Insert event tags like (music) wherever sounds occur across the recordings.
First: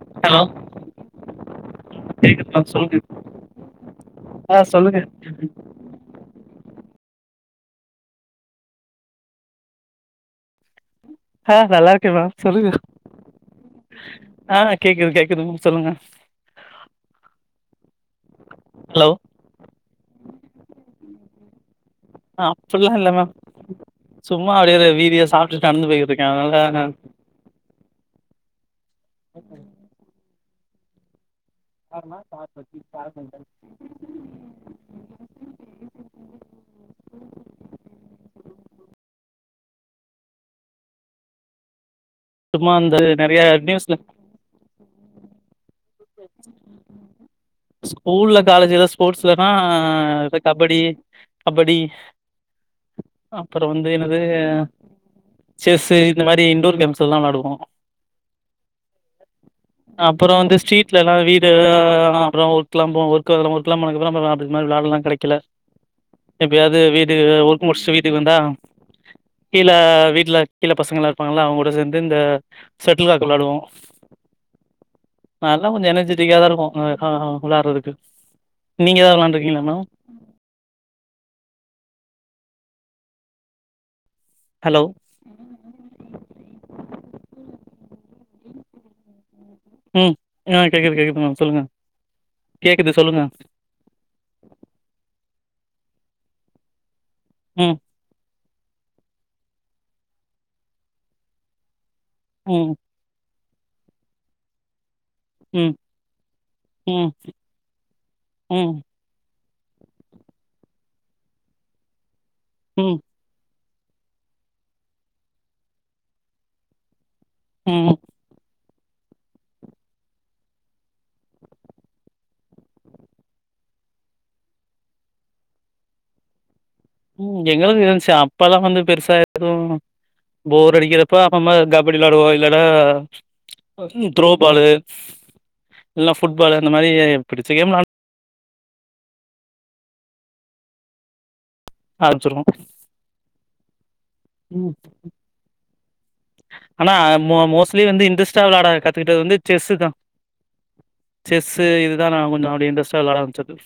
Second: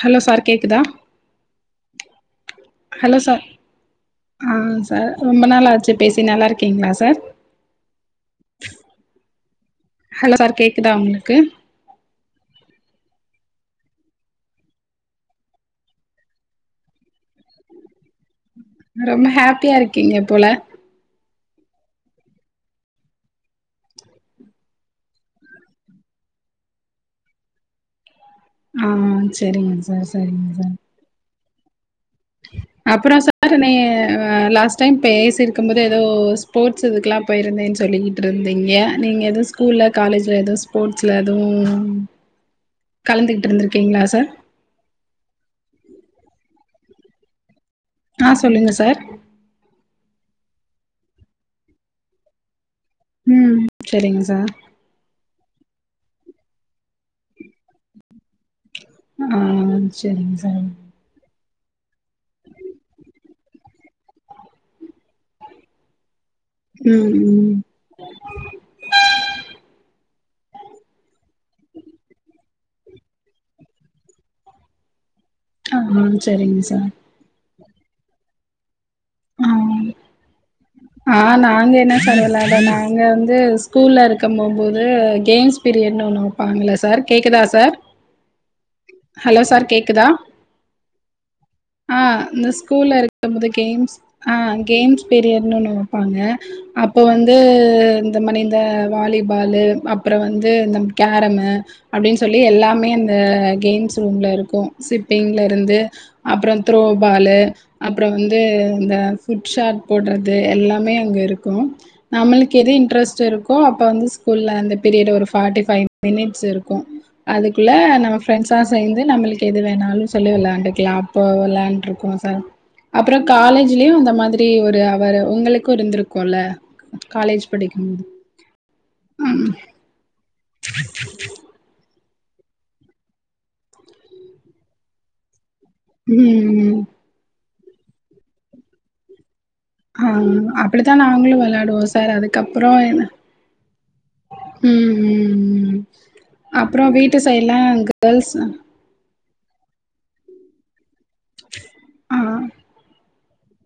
Hello sir கேக்குதா கேக்குத் ma'am சொல்ங்கே ஹலோ சார் ஆ சொல்லுங்க ரொம்ப நாள் ஆச்சி பேசி நல்லார்க்கீங்ளா சார் ஹலோ சார் கேக்குதா உங்ளுக்கு ஆ நல்லார்க்கே மேம் சொல்லுகு ஆ நா கேக்குது கேக்குது மும் சொல்லுங்க ஹலோ ரொம்ப ஹாப்பியா இருக்கீங்க போல அப்பல்லா இல்ல மேம் சும்மா அடியேதா வீதியே சாப்ட்டு நடந்து போய்க்கிட்ருக்கே அனால நன் ஆ சேரிங்க சார் சரிங்க சார் ஆமா அப்ற சார் னையே வே லாஸ் டைம் பேசிருக்கும் போது ஏதோ ஸ்போட்ஸ் இதுக்லா போயிருந்தேன் சொல்லீட்ருந்தீங்க நீங் ஏதுஸ் கூல்ல காலேஜ்ல எது ஸ்போட்ஸ்ல எதூ வும் சும்மா அந்த நெறைய கலந்திட் நியூஸ்ல இருந்த்ருக்கிங்ளா சா ஆ ஸ்கூல்ல சொல்லுங்க காலேஜ் எதா சார் ஸ்போட்ஸ் இல்லனா த கபடி அபடி ம் அப்றோ வந்து சரிங்க என்னதே சார் ஆ செஸ்ஸு இந்த மாரி இன்டூர் கேம்ஸ் எல்லா வாடுவோ ஆ அப்பறோ சரிங்க வந்து சார் ஸ்ட்ரீட்லல்லா வீடு ஆ அப்றோ ஒர்க்லா போ ஒர் க்குறல வர்க்குல்லாம் போனதுக்கப்றம் (unintelligible) கெடைக்கல எப்பயாவ்து ம் வீடு அ ம் வர்க் முர்ச்சு வீட்டுக்கு வந்தா ஹம் கீழ வீட்ல கீழ பசங்கலா இருப்பாங்கள அவங்கூட சேந்து இந்த செட்டுல் காக் வெளாடுவு ல்லா ஆ கொஞ்சு எனர்ஜிட்டிக்காதா சரிங்க இருக்கு சார் ஏ ஹா ஹா வுளாட்றதுக்கு நீங் ஏதாவ் வெளாண்ட்ருக்கீளாமா ஆ ஆ நாங் என்ன சொன்னல அத நாங்க வந்து ஸ்கூல்ல இருக்க ஹலோ போம்போது கேம்ஸ் பிரியட் ஒண்ணு வப்பாங்கள சார் கேக்குதா சார் ஹலோ சார் கேக் குதா ம் ஆ கேக்குது கேக்குது மேம் சொல்லுங்க ஆ இந்த ஸ்கூல்ல கேக்குது இருக்க சொல்லுங்க (inaudible) கேம்ஸ் ஆ கேம்ஸ் பீரியட்ன்னு ஒன்னு வப்பாங்க அப்ப வந்து ம் இந்த மானி இந்த வாலிபாலு அப்ற வந்து இந்த கேரமு அப்டின் சொல்லி ம் எல்லாமே அந்த கேம்ஸ் ரூம்ல இருக்கு சிப்பிங்ல ம் இருந்து அப்றோ ம் த்ரோபாலு அப்பறோ வந்து ம் ந்த ஃபுட் ஷாட் போட்றது எல்லாமே அங்க இருக்கு நம்ளுக்கு எது ம் இன்ட்ரெஸ்ட் இருக் கு அப்ப வந்து ஸ்கூல்ல அந்த பீரியடு ஒரு ஃபார்டிைஃபைவ் மினிட்ஸ் இருக்கு அதுக்குள்ள ம் நம்ம ப்ரெண்ட்ஸா சேந்து நம்ளுக்கு எது வேணாலு சொல்லி வெளாண்டுக்கலா அப்போ வெளாண்ருக்கோ சார் அப்பறோ காலேஜ்லயு அந்த மாதிரி ஒரு அவர் உங்களுக்கு இருந்திருக்குல ம் எங்களுக்கு இருந்துச்சு அப்பல்லா வந்து பெருசா எது ம் போர் அடிக்கிறப்ப அப்ப (unintelligible) படி வெளாடுவோ இல்லனா த்ரோபாலு இல்னா ஃபட்பால் அந்த ம் மாரி புடிச்ச கேம் வெளா ஆ அப்டித்தான் நாங்களு வெளாடுவோ சார் ஆரம்பிச்சிருவோ அதுக்கப்றோ என்ன ம் ம் ம் அப்றோ ஆனா வீட்டு மோ சைட்லா மோஸ்ட்லி வந்து கேர்ள்ஸ் இன்டரெஸ்ட்டா வெளாட கத்துக்கிட்டது வந்து செஸ்ஸு தா செஸ்சு இதுதா ஆ நா கொஞ்சோ அப்டி இன்ட்ரஸ்ட விளாட ஆரம்பச்சது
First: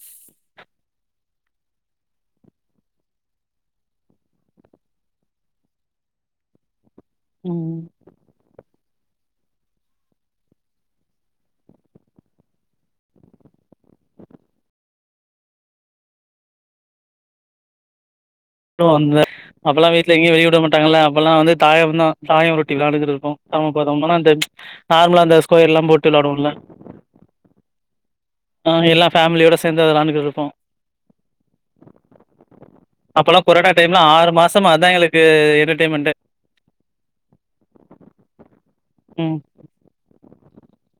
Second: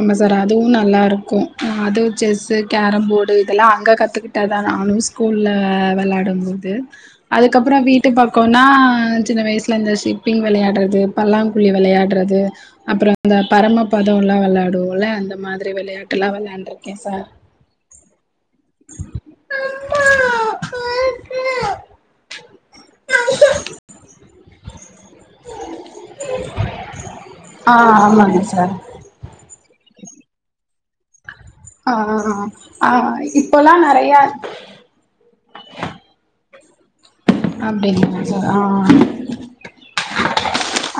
ஆமா சார் அதுவு நல்லா இருக்கு அதுசெஸ்ஸு கேரம் போடு இதெல்லா அங்கே கத்துக்கிட் ட தா நானு ஸ்கூல்ல வெளாடும் போது ம் அதுக்கப்றோ வீட் டு பக்கோனா சின்ன வயசுல இந்த ஷிப்பிங் விளையாட்றது பல்லாங்குழி விளையாட்றது அப்றோ இந்த பரம பதோலா வெளாடுவோல அந்த மாதிரி விளையாட்டு எல்லா வெளையாண்ட்ருக்கே சார் அப்றோ அந்த அப்பல்லா வீட்ல எங்கயு வெளிய விடமாட்டாங்கல்ல அப்பெல்லா வந்து தாயம் தா தாய உருட்டி விளாண்டுட்டு இருப்போ பரம பதம்னா அந்த நார்மலா அந்த ஸ்கொயர்லா போட்டு விளாடுவோல ஆ ஆமாங்க ஆ சார் எல்லா ஃபேமிலியோட சேந்து அது விளாண்டுட்டு இருப்போ ஆ ஆ ஆ அப்பல்லா கொரோனா இப்போலா டைம்ல நெறையா ஆறு மாசம்மா அதா எங்ளுக்கு என்டர்டைன்மெண்ட்டே அப்டிங்ளா சார் ஆ ம்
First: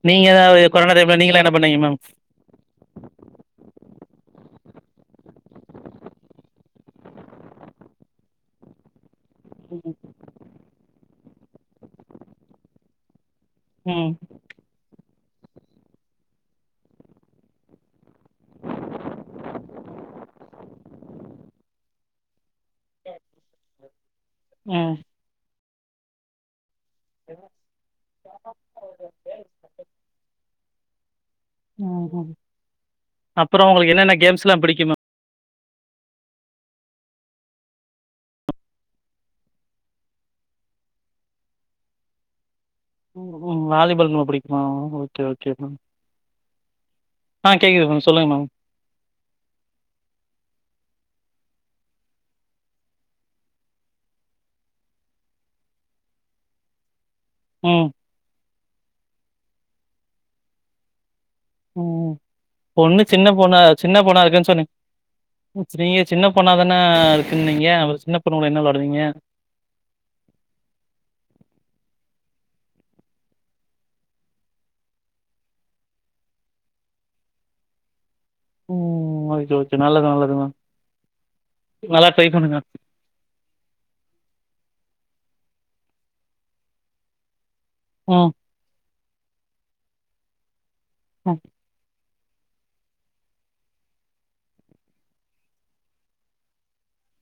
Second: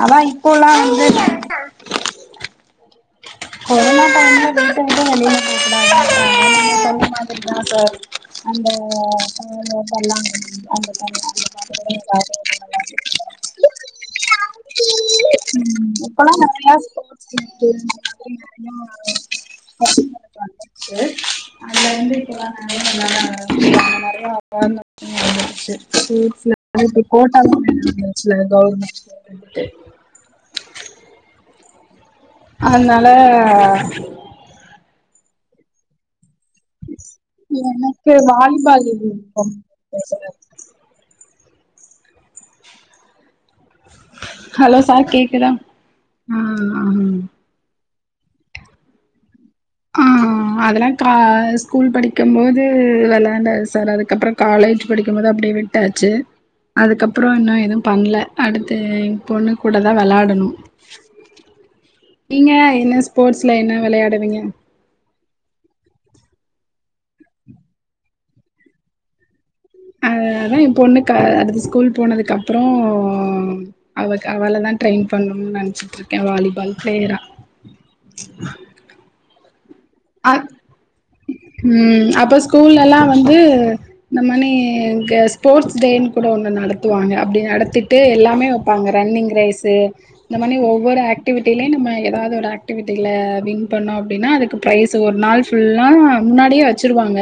அதா இப்போல்லா வந்து பண்னேங்க மேம் கொரோனா டைம் ல வீட்ட விட்டு வெளில போ கூடாதுன்ட்டாங்க நீங்க சொன்ன மாதிரி தா சார் அந்த (inaudible) ம் ம் இப்பலா நெறையா (inaudible) (inaudible) அதுல வந்து (inaudible) ம் நெறையா (inaudible) அது இப்டி போட்டதான (inaudible) அப்றோ அதனால உங்ளுக்கு என்னென்ன கேம்ஸ்லா பிடிக்கு மே எனக்கு வாலிபால் விருப்பம் ம் ம் வாலிபால் ரொம்ப புடிக்குமா ஹலோ சார் ஓக்கே கேக்குதா ஓக்கே மேம் ஆ ஆ கேக்குது மேம் சொல்லுங்க மேம் ஆ ஆ அதெல்லா க ஸ்கூல் படிக்கும் போது வெளாண்டாது சார் அதுக்கப்றோ காலேஜ் படிக்கும்போது அப்டியே விட் ட்டாச்சு அதுகப்றோ இன்னு எதும் ம், பண்ல அடுத்து எ பொண்ணு கூட தா வெளாடணு ம் நீங்க பொண்ணு என்ன சின்ன ஸ்போர்ட்ஸ்ல பொண்ணா என்ன சின்ன பொண்ணா வெளையாடுவீங்க இருக்குன்னு சொனிங் நீங்க சின்னபெண்ணா தான இருக்குனீங்க அப்ப சின்னபெண்ணுக்கூட என்ன விளாடுவீங்க அ அதா எ பொண்ணு க அடுத்து ஸ்கூல் போனதுக்கு அப்றோ அவ அவளதா ட்ரெயின் பண்ணுன்னு நெனச்சிட்டு இருக்கே வாலிபால் பிளேயரா ம் ஓகே ஓகே நல்லது அ நல்லதுங்க ம் அப்ப ஸ்கூலல்லா வந்து இந்த மானி இங்க ஸ்போர்ட்ஸ் டேன்னு கூட ஒன்னு நடத்துவாங்க அப்டி நடத்திட்டு ம், எல்லாமே வப்பாங்க ரன்னிங் ரேஸு இந்த மானி ஒவ்வொரு ம், ஆக்டிவிட்டிலேயு நம்ம ஏதாவது ஒரு ஆக் ஆக்டிவிட்டில வின் பண்ணோ அப்டின்னா அதுக்கு ப்ரைஸ் ஒரு நாள் ஃபுல்லா முன்னாடியே வச்சிருவாங்க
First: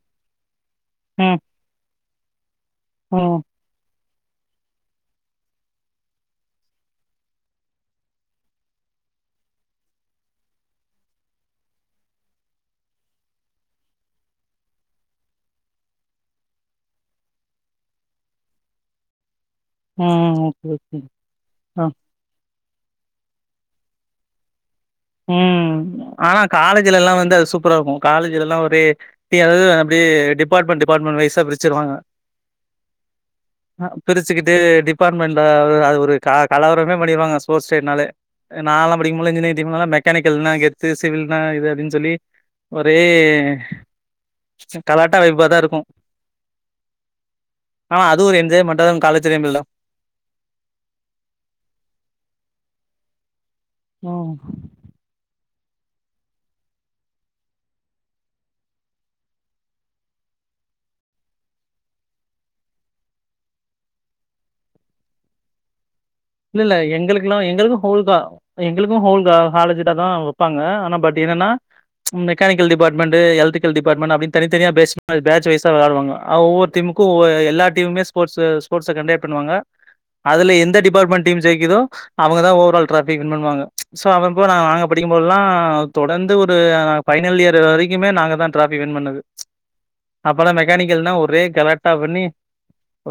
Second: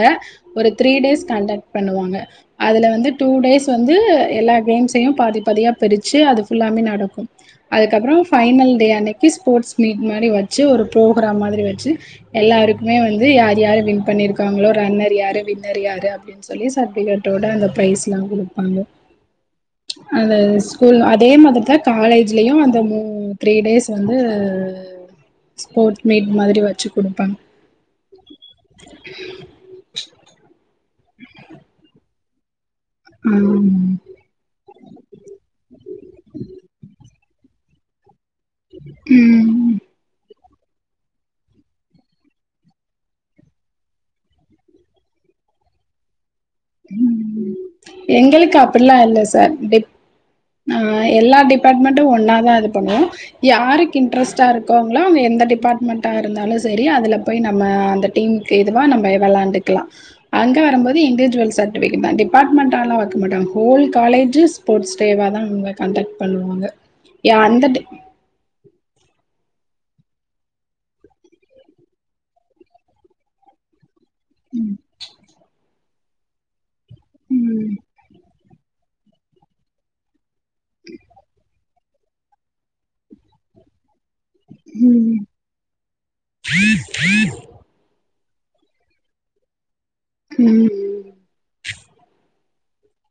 ஒரு த்ரீ டேஸ் ம், கண்டக்ட் பண்ணுவாங்க அதுல வந்து டூ ம், டேஸ் வந்து எல்லா கேம்ஸையு பாதி பாதியா பிரிச்சு அது ஃபுல்லாமே நடக்கு அதுகப்றோ ஃபைனல் டே அன்னைக்கு ஸ்போர்ட்ஸ் மீட் மாரி வச்சி ஒரு ப்ரோக்ராம் மாரி வச்சி எல்லாருக்குமே வந்து யார் யாரு வின் பண்ணிருக்காங்களோ ரன்னர் யாரு வின்னர் யாரு அப்டின் சொல்லி சட்விகேட்டோட அந்த ப்ரைஸ் லா குடுப்பாங்க அந்த ம். Okay, school okay. அ தே மாதிரி தா ஆ, காலேஜ்லயு அந்த மூ த்ரீ டேஸ் வந்து ம் ஸ்போர்ட்ஸ் மீட் ஆனா மாதிரி வச்சு காலேஜ்லலா கொடுப்பாங்க வந்து அது சூப் பரா இருக்கு காலேஜ் லா ஒரே டி எல் அப்டே டிபார்ட்மெண்ட் டிபார்ட்மெணட் வய்சா பிரிச்சிருவாங்க ஆம் அ பிரிச்சுக்கிட்டு டிபார்ட்மெண்ட்ட அது ஒரு க கலவரமே பண்ணிடுவாங்க ஸ்போட்ஸ் டேனாலே நாலா படிக்கும்போலா இன்ஜினேங் ம். இவுனுங்களா மெக்கானிக்கல்னா கெத்து சிவில்னா இது அப்டின்னு சொல்லி ஒரே கலாட்டா வைபா தா இருக்கு ம் ம் ஆனா அது ஒரு எங்களுக்கு என்ஜாய்மெண்டா தா அப்டிலா இல்ல காலேஜ் சார் டைம்ல டிப் ஆ எல்லா டிபார்ட்மெண்ட்டு ஒன்னா தா இது பண்ணுவோ யாருக்கு ம் இன்ட்ரெஸ்ட்டா இருக் கோங்களா எந்த டிபார்ட்மெண்ட்டா இருந்தாலு சரி அதுல போய் நம்ம அந்த டீமுக்கு இதுவாக நம்ப விளையாண்டுக்கலா அங்க வரும்போது இண்டிஜுவல்ஸ் (unintelligible) தா டிபார்ட்மெண்ட்டாலா வைக்க மாட்டாக ஹோல் காலேஜ்ஜு ஸ்போட்ஷ் டேவ தா வப் கண்டெக்ட் பண்ணுவ் இல்ல இல்ல எங்களுக்குலா எங்களுக்கு ஹோல்தா எங்களுக்கு ஹோல் தா ஹாலேஜ்டு தா வப்பாங்க ஆனா பட் என்னன்னா மெக்கானிக்கல் டிபார்ட்மெண்டு எலக்ரிக்கல் டிபார்ட்மெண்டு அப்டி தனி தனியா பேஸ் பேட்ச் வைசா விளயாடுவாங்க அவ் ஒ திமுக்கு எல்லா ம் டீமுமே ஸ்போட்ஸ்ஸு ஸ்போட்ஸ்ஸ கண்டெக்ட் பண்ணுவங்க அதுல எந்த டிபார்ட்மெண்ட் ஜெய்க்குதோ அவுங்க தா ஓவரால் ட்ராஃபி வின் பண்ணுவாங்க சோ அவப்போ நா நாங்க ம் படிக்கும்போதுல்லா தொடர்ந்து ஒரு ஃபைனல் இயர் வரை க்குமே நாங்க தா ட்ராஃபி வின் பண்ணது அப்பல்லா ம் மெக்கானிக்கல்னா ஒரே கலாட்டா பண்ணி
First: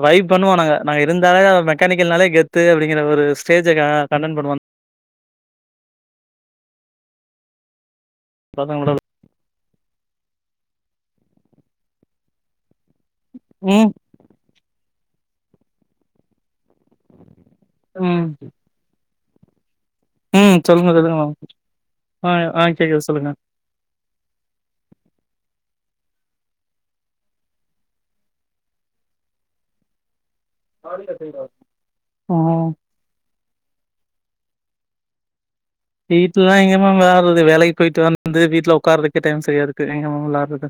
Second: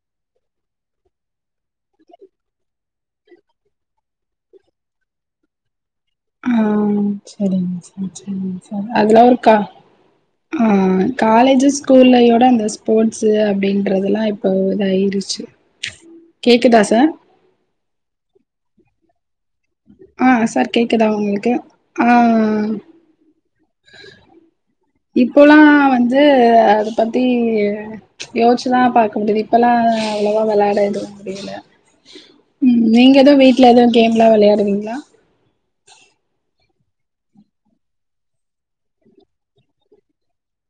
வைப் பண்ணுவோ நாங்க நாங்க இருந்தாலே மெக்கானிக்கல்னாலே கெத்து அப்டி டிங்ற ஒரு ஸ்டேஜ க கண்டன் பண்ணுவ ஆ சேரிங்க சார் சேரிங்க சார் பசங்களோட அதெல்லா ஒரு கா ஆ காலேஜ்ஜு ஸ்கூல்லயோட அந்த ஸ்போர்ட்ஸ் ம் அப்டின்றது லா இப் போ இதாயிருச்சு கேக்குதா சார் ம் ஆ ம் சார் சொல்லுங்க கேக்குதா சொல்லுங்க உங்களுக்கு? ஆ ஆ கேட்குது சொல்லுங்க இப்போல்லா வந்து அத பத்தி யோச்சுதா பாக்க முடிது இப்போலா அவ்ளோவா வெளாயட எதுவு முடியல ம் நீங்க எதும் வீட்ல எதும் கேம்ல்லா விளையாடுவீங்களா வீட்ல ல்லா எங்க மேம் விளாட்றது வேலைக்கு போயிட்டு வந்து வீட்ல உட்காறதுக்கே டைம் சரியா இருக்கு எங்க மேம் விளாட்றது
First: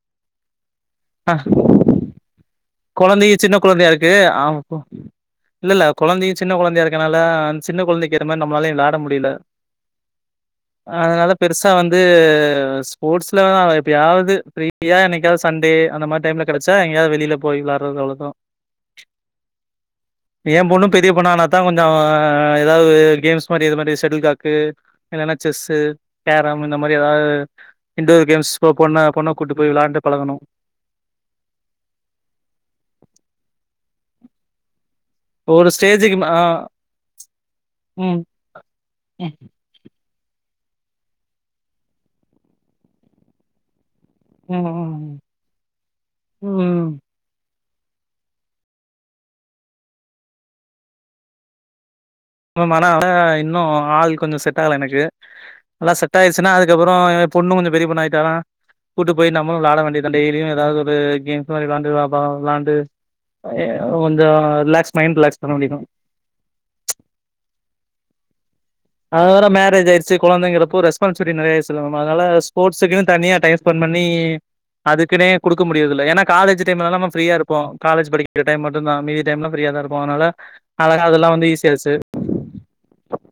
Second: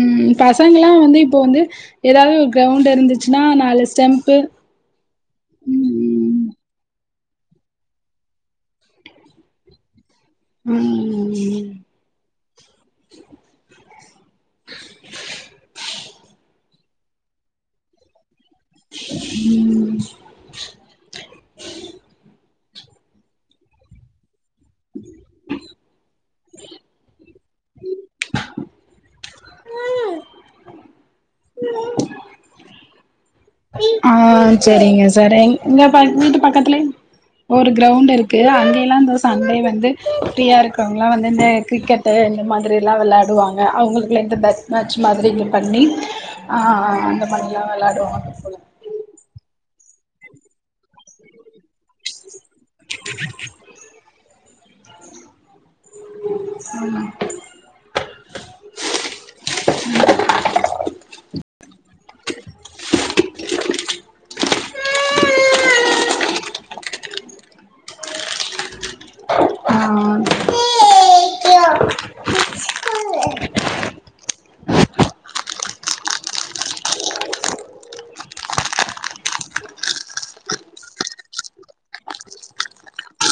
ம் பசங்க எல்லாம் வந்து இப்போ வந்து ஏதாவது ஒரு க்ரௌண்டு் இருந்துச்சுனா நாலு ஸ்டெம்பு ஓ இல்ல இல்ல கொழந்தையு சின்ன கொழந்தையா இருக்கனால சின்ன கொழந்தைக்களுக்கு ஏத்த மாறி நம்மளாலலேயு விளயாட முடில பில்தான் ம் அதனால ம் பெருசா வந் தூ ஸ்போர்ட்ஸ்லது ஸ்போர்ட்ஸ்லதா அவா எப்படியாவது பிரீப்பியா என்னைக்காவது சண்டே அந்த மாதிரி டைம்ல கடச்சா எங்கயாவ வெளிய போயி விள எட்றது அளோதான் ம் ஏ பொணணு பொரியதான் கொஞ்சம் ஏதாவது கேம்ஸ் மாறி இது மாரி செஷடல் காக்கு ன்ல்ல செஸ்ஸு கேரம் இந்த மாறி எதாவது இன்டோர் கேம்ஸ் போ போன்னா பொண்ண பொண்ணா கூட்டு போய் விளான்டு பழகணும் (unintelligible) ஆ சரிங்க சார் எங் ஒரு இங்க பட் ஸ்டேஜுக்கு மே வீட்டு ஆ பக்கத்துலயே க கலே ஒரு கிரவுண்ட் ம் ருக்கு அங்கேயல்லாம் சோ ம் சண்டுஇந்த சண்டே வந்து ஃப்ரீயா இருக்கிறவங்கலா வந்து இந்த கிரிக்கெட்டு இந்த மாதிரிலா விளாடுவாங்க அவங்களுக் ரெண்டு பெட் ம் மேட்ச் ம் மாதிரி பண்ணி ம் அ ம். அந்த மாறில்லா விளாடுவாங்க (unintelligible) இன்னும் ஆள் கொஞ்சோ செட் ஆகல எனக்கு நல்லா செட் ஆயிடுச்சுனா அதுக்கப்புறோ பொண்ணு கொஞ்சோ பெரிய பொண்ணு ஆயிட்டான்னா கூட்டு போயி நம்மளும் விளாட வேண்டியதா டெய்லியு ஏதாவது ஒரு கேம்ஸ் மாறி விளாண்டுப்பா பாவம் விளாண்டு பைய கொஞ்சோ ரிலாக்ஸ் மைண்ட் ரிலாக்ஸ் பண்ண வேண்டியதா அது வேற மேரேஜ் ஆயிடுச்சு ஆ குழந்தைங்கறப்போ ரெஸ்பான்சிபிலிட்டி நெறய ஆயிச்சு சரி மேம் அதனால ஸ்போர்ட்ஸ்க்குன்னு தனியா டைம் ஸ்பெண்ட் பண்ணி அதுக்குன்னே குடுக்க முடியறதுல்ல ஏன்னா காலேஜ் டைம்ல நம்ம ஃப்ரீயா இருப்போ காலேஜ் படிக்கிறடைம் மட்டும்தா மீதி டைம்ல ஃப்ரீயா தா இரு ப்போ அதனால அழகா அதெல்லா வந்து ஈஸி ஆச்சு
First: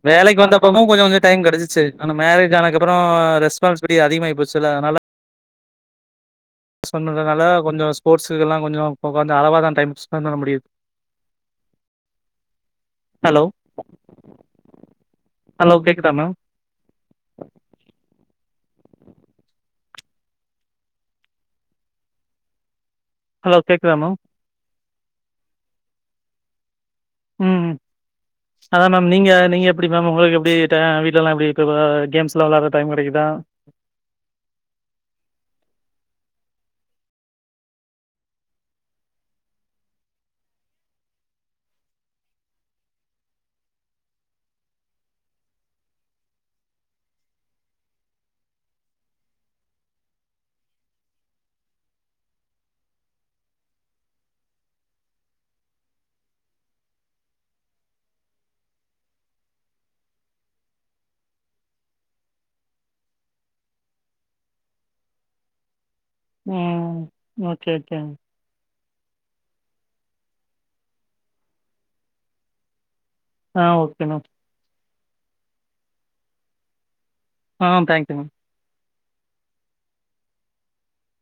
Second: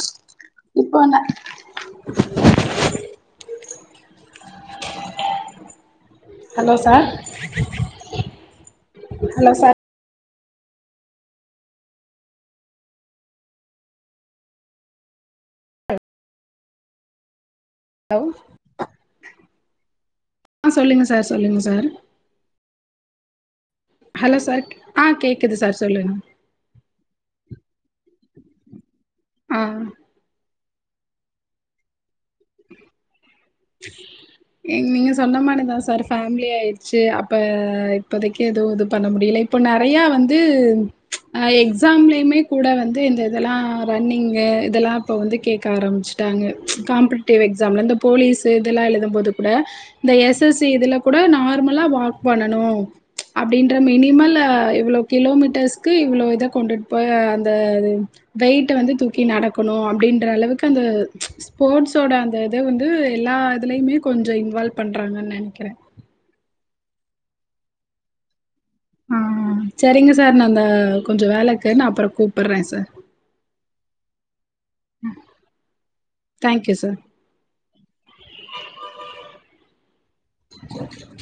வேலைக்கு வந்தப்பமு இப்போ கொஞ்சோ என்ன கொஞ்சோ டைம் கிடைச்சிச்சு ஆனா மேரேஜ் ஆனது கப்பறோ ரெஸ்பான்ஸ்பிலிட்டி அதிகமாயி போச்சுல்ல அதனால ஹலோ சார் சொன்னதுனால கொஞ்சோ ஸ்போர்ட்ஸ்கெல்லா கொஞ்சோ இப்ப வந்து ஹலோ அளவாதா சார் டைம் ஸ்பெண்ட் பண்ண முடியது ஹலோ ஹலோ கேக்குதா மேம் ஹலோ ஆ சொல்லுங்க சார் சொல்லுங்க சார் ஹலோ கேக்குதா மேம் இல்ல சார் ஆ கேக்குது சார் சொல்லுங்க ம் அத்தா மேம் நீங்க நீங்க ஆ எப்படி மேம் உங்களுக்கு எப்டி அ வீட்ல எல்லா எப்டி இப்ப கேம்ஸ்லா விளாட டைம் கிடைக்குதா (unintelligible) நீங்க சொன்ன மாறிதா சார் ஃபேமிலி ஆயிறிச்சு அப்ப இப்போதைக்கு எதுவும் இது பண்ண முடியல இப்ப நெறயா வந்து அ எக்ஸாம்லயுமே கூட வந்து இந்த இதெல்லா ரன்னிங்கு இதெல்லா இப்ப வந்து கேக்க ஆரம்பிச்சு ட்டாங்க காம்படிட்டிவ் எக்ஸாம்ல இந்த போலீஸ் இதெல்லா எழுதும் போது கூட இந்த எஸ் எஸ் சி இதுல கூட நார்மலா வாக் பண்ணனும் அப்படின்ற மினிமல்ல இவ்ளோ கிலோமீட்டர்ஸ்க்கு இவ்ளோ இத கொண்டுட்டு போயி அந்த இது வெயிட்ட வந்து தூக்கி நடக்கணும் அப்படின்ற அளவுக்கு அந்த ஸ்போர்ட்ஸ் ஓட அந்த இத வந்து எல்லா இதுலயுமே கொஞ்சோ இன்வால்வ் பண்றாங்கன்னு நெனைக்கிறே ம் ஓகே ஓகே ஆ சேரிங்க சார் நா அந்த கொஞ்சோ வேலை இக்கு நா அப்புறோ கூப்பிட்ற சார் ஆ ஓகே மேம் தேங்க்யூ சார் ஆ தங்க்யூ மேம் (unintelligible)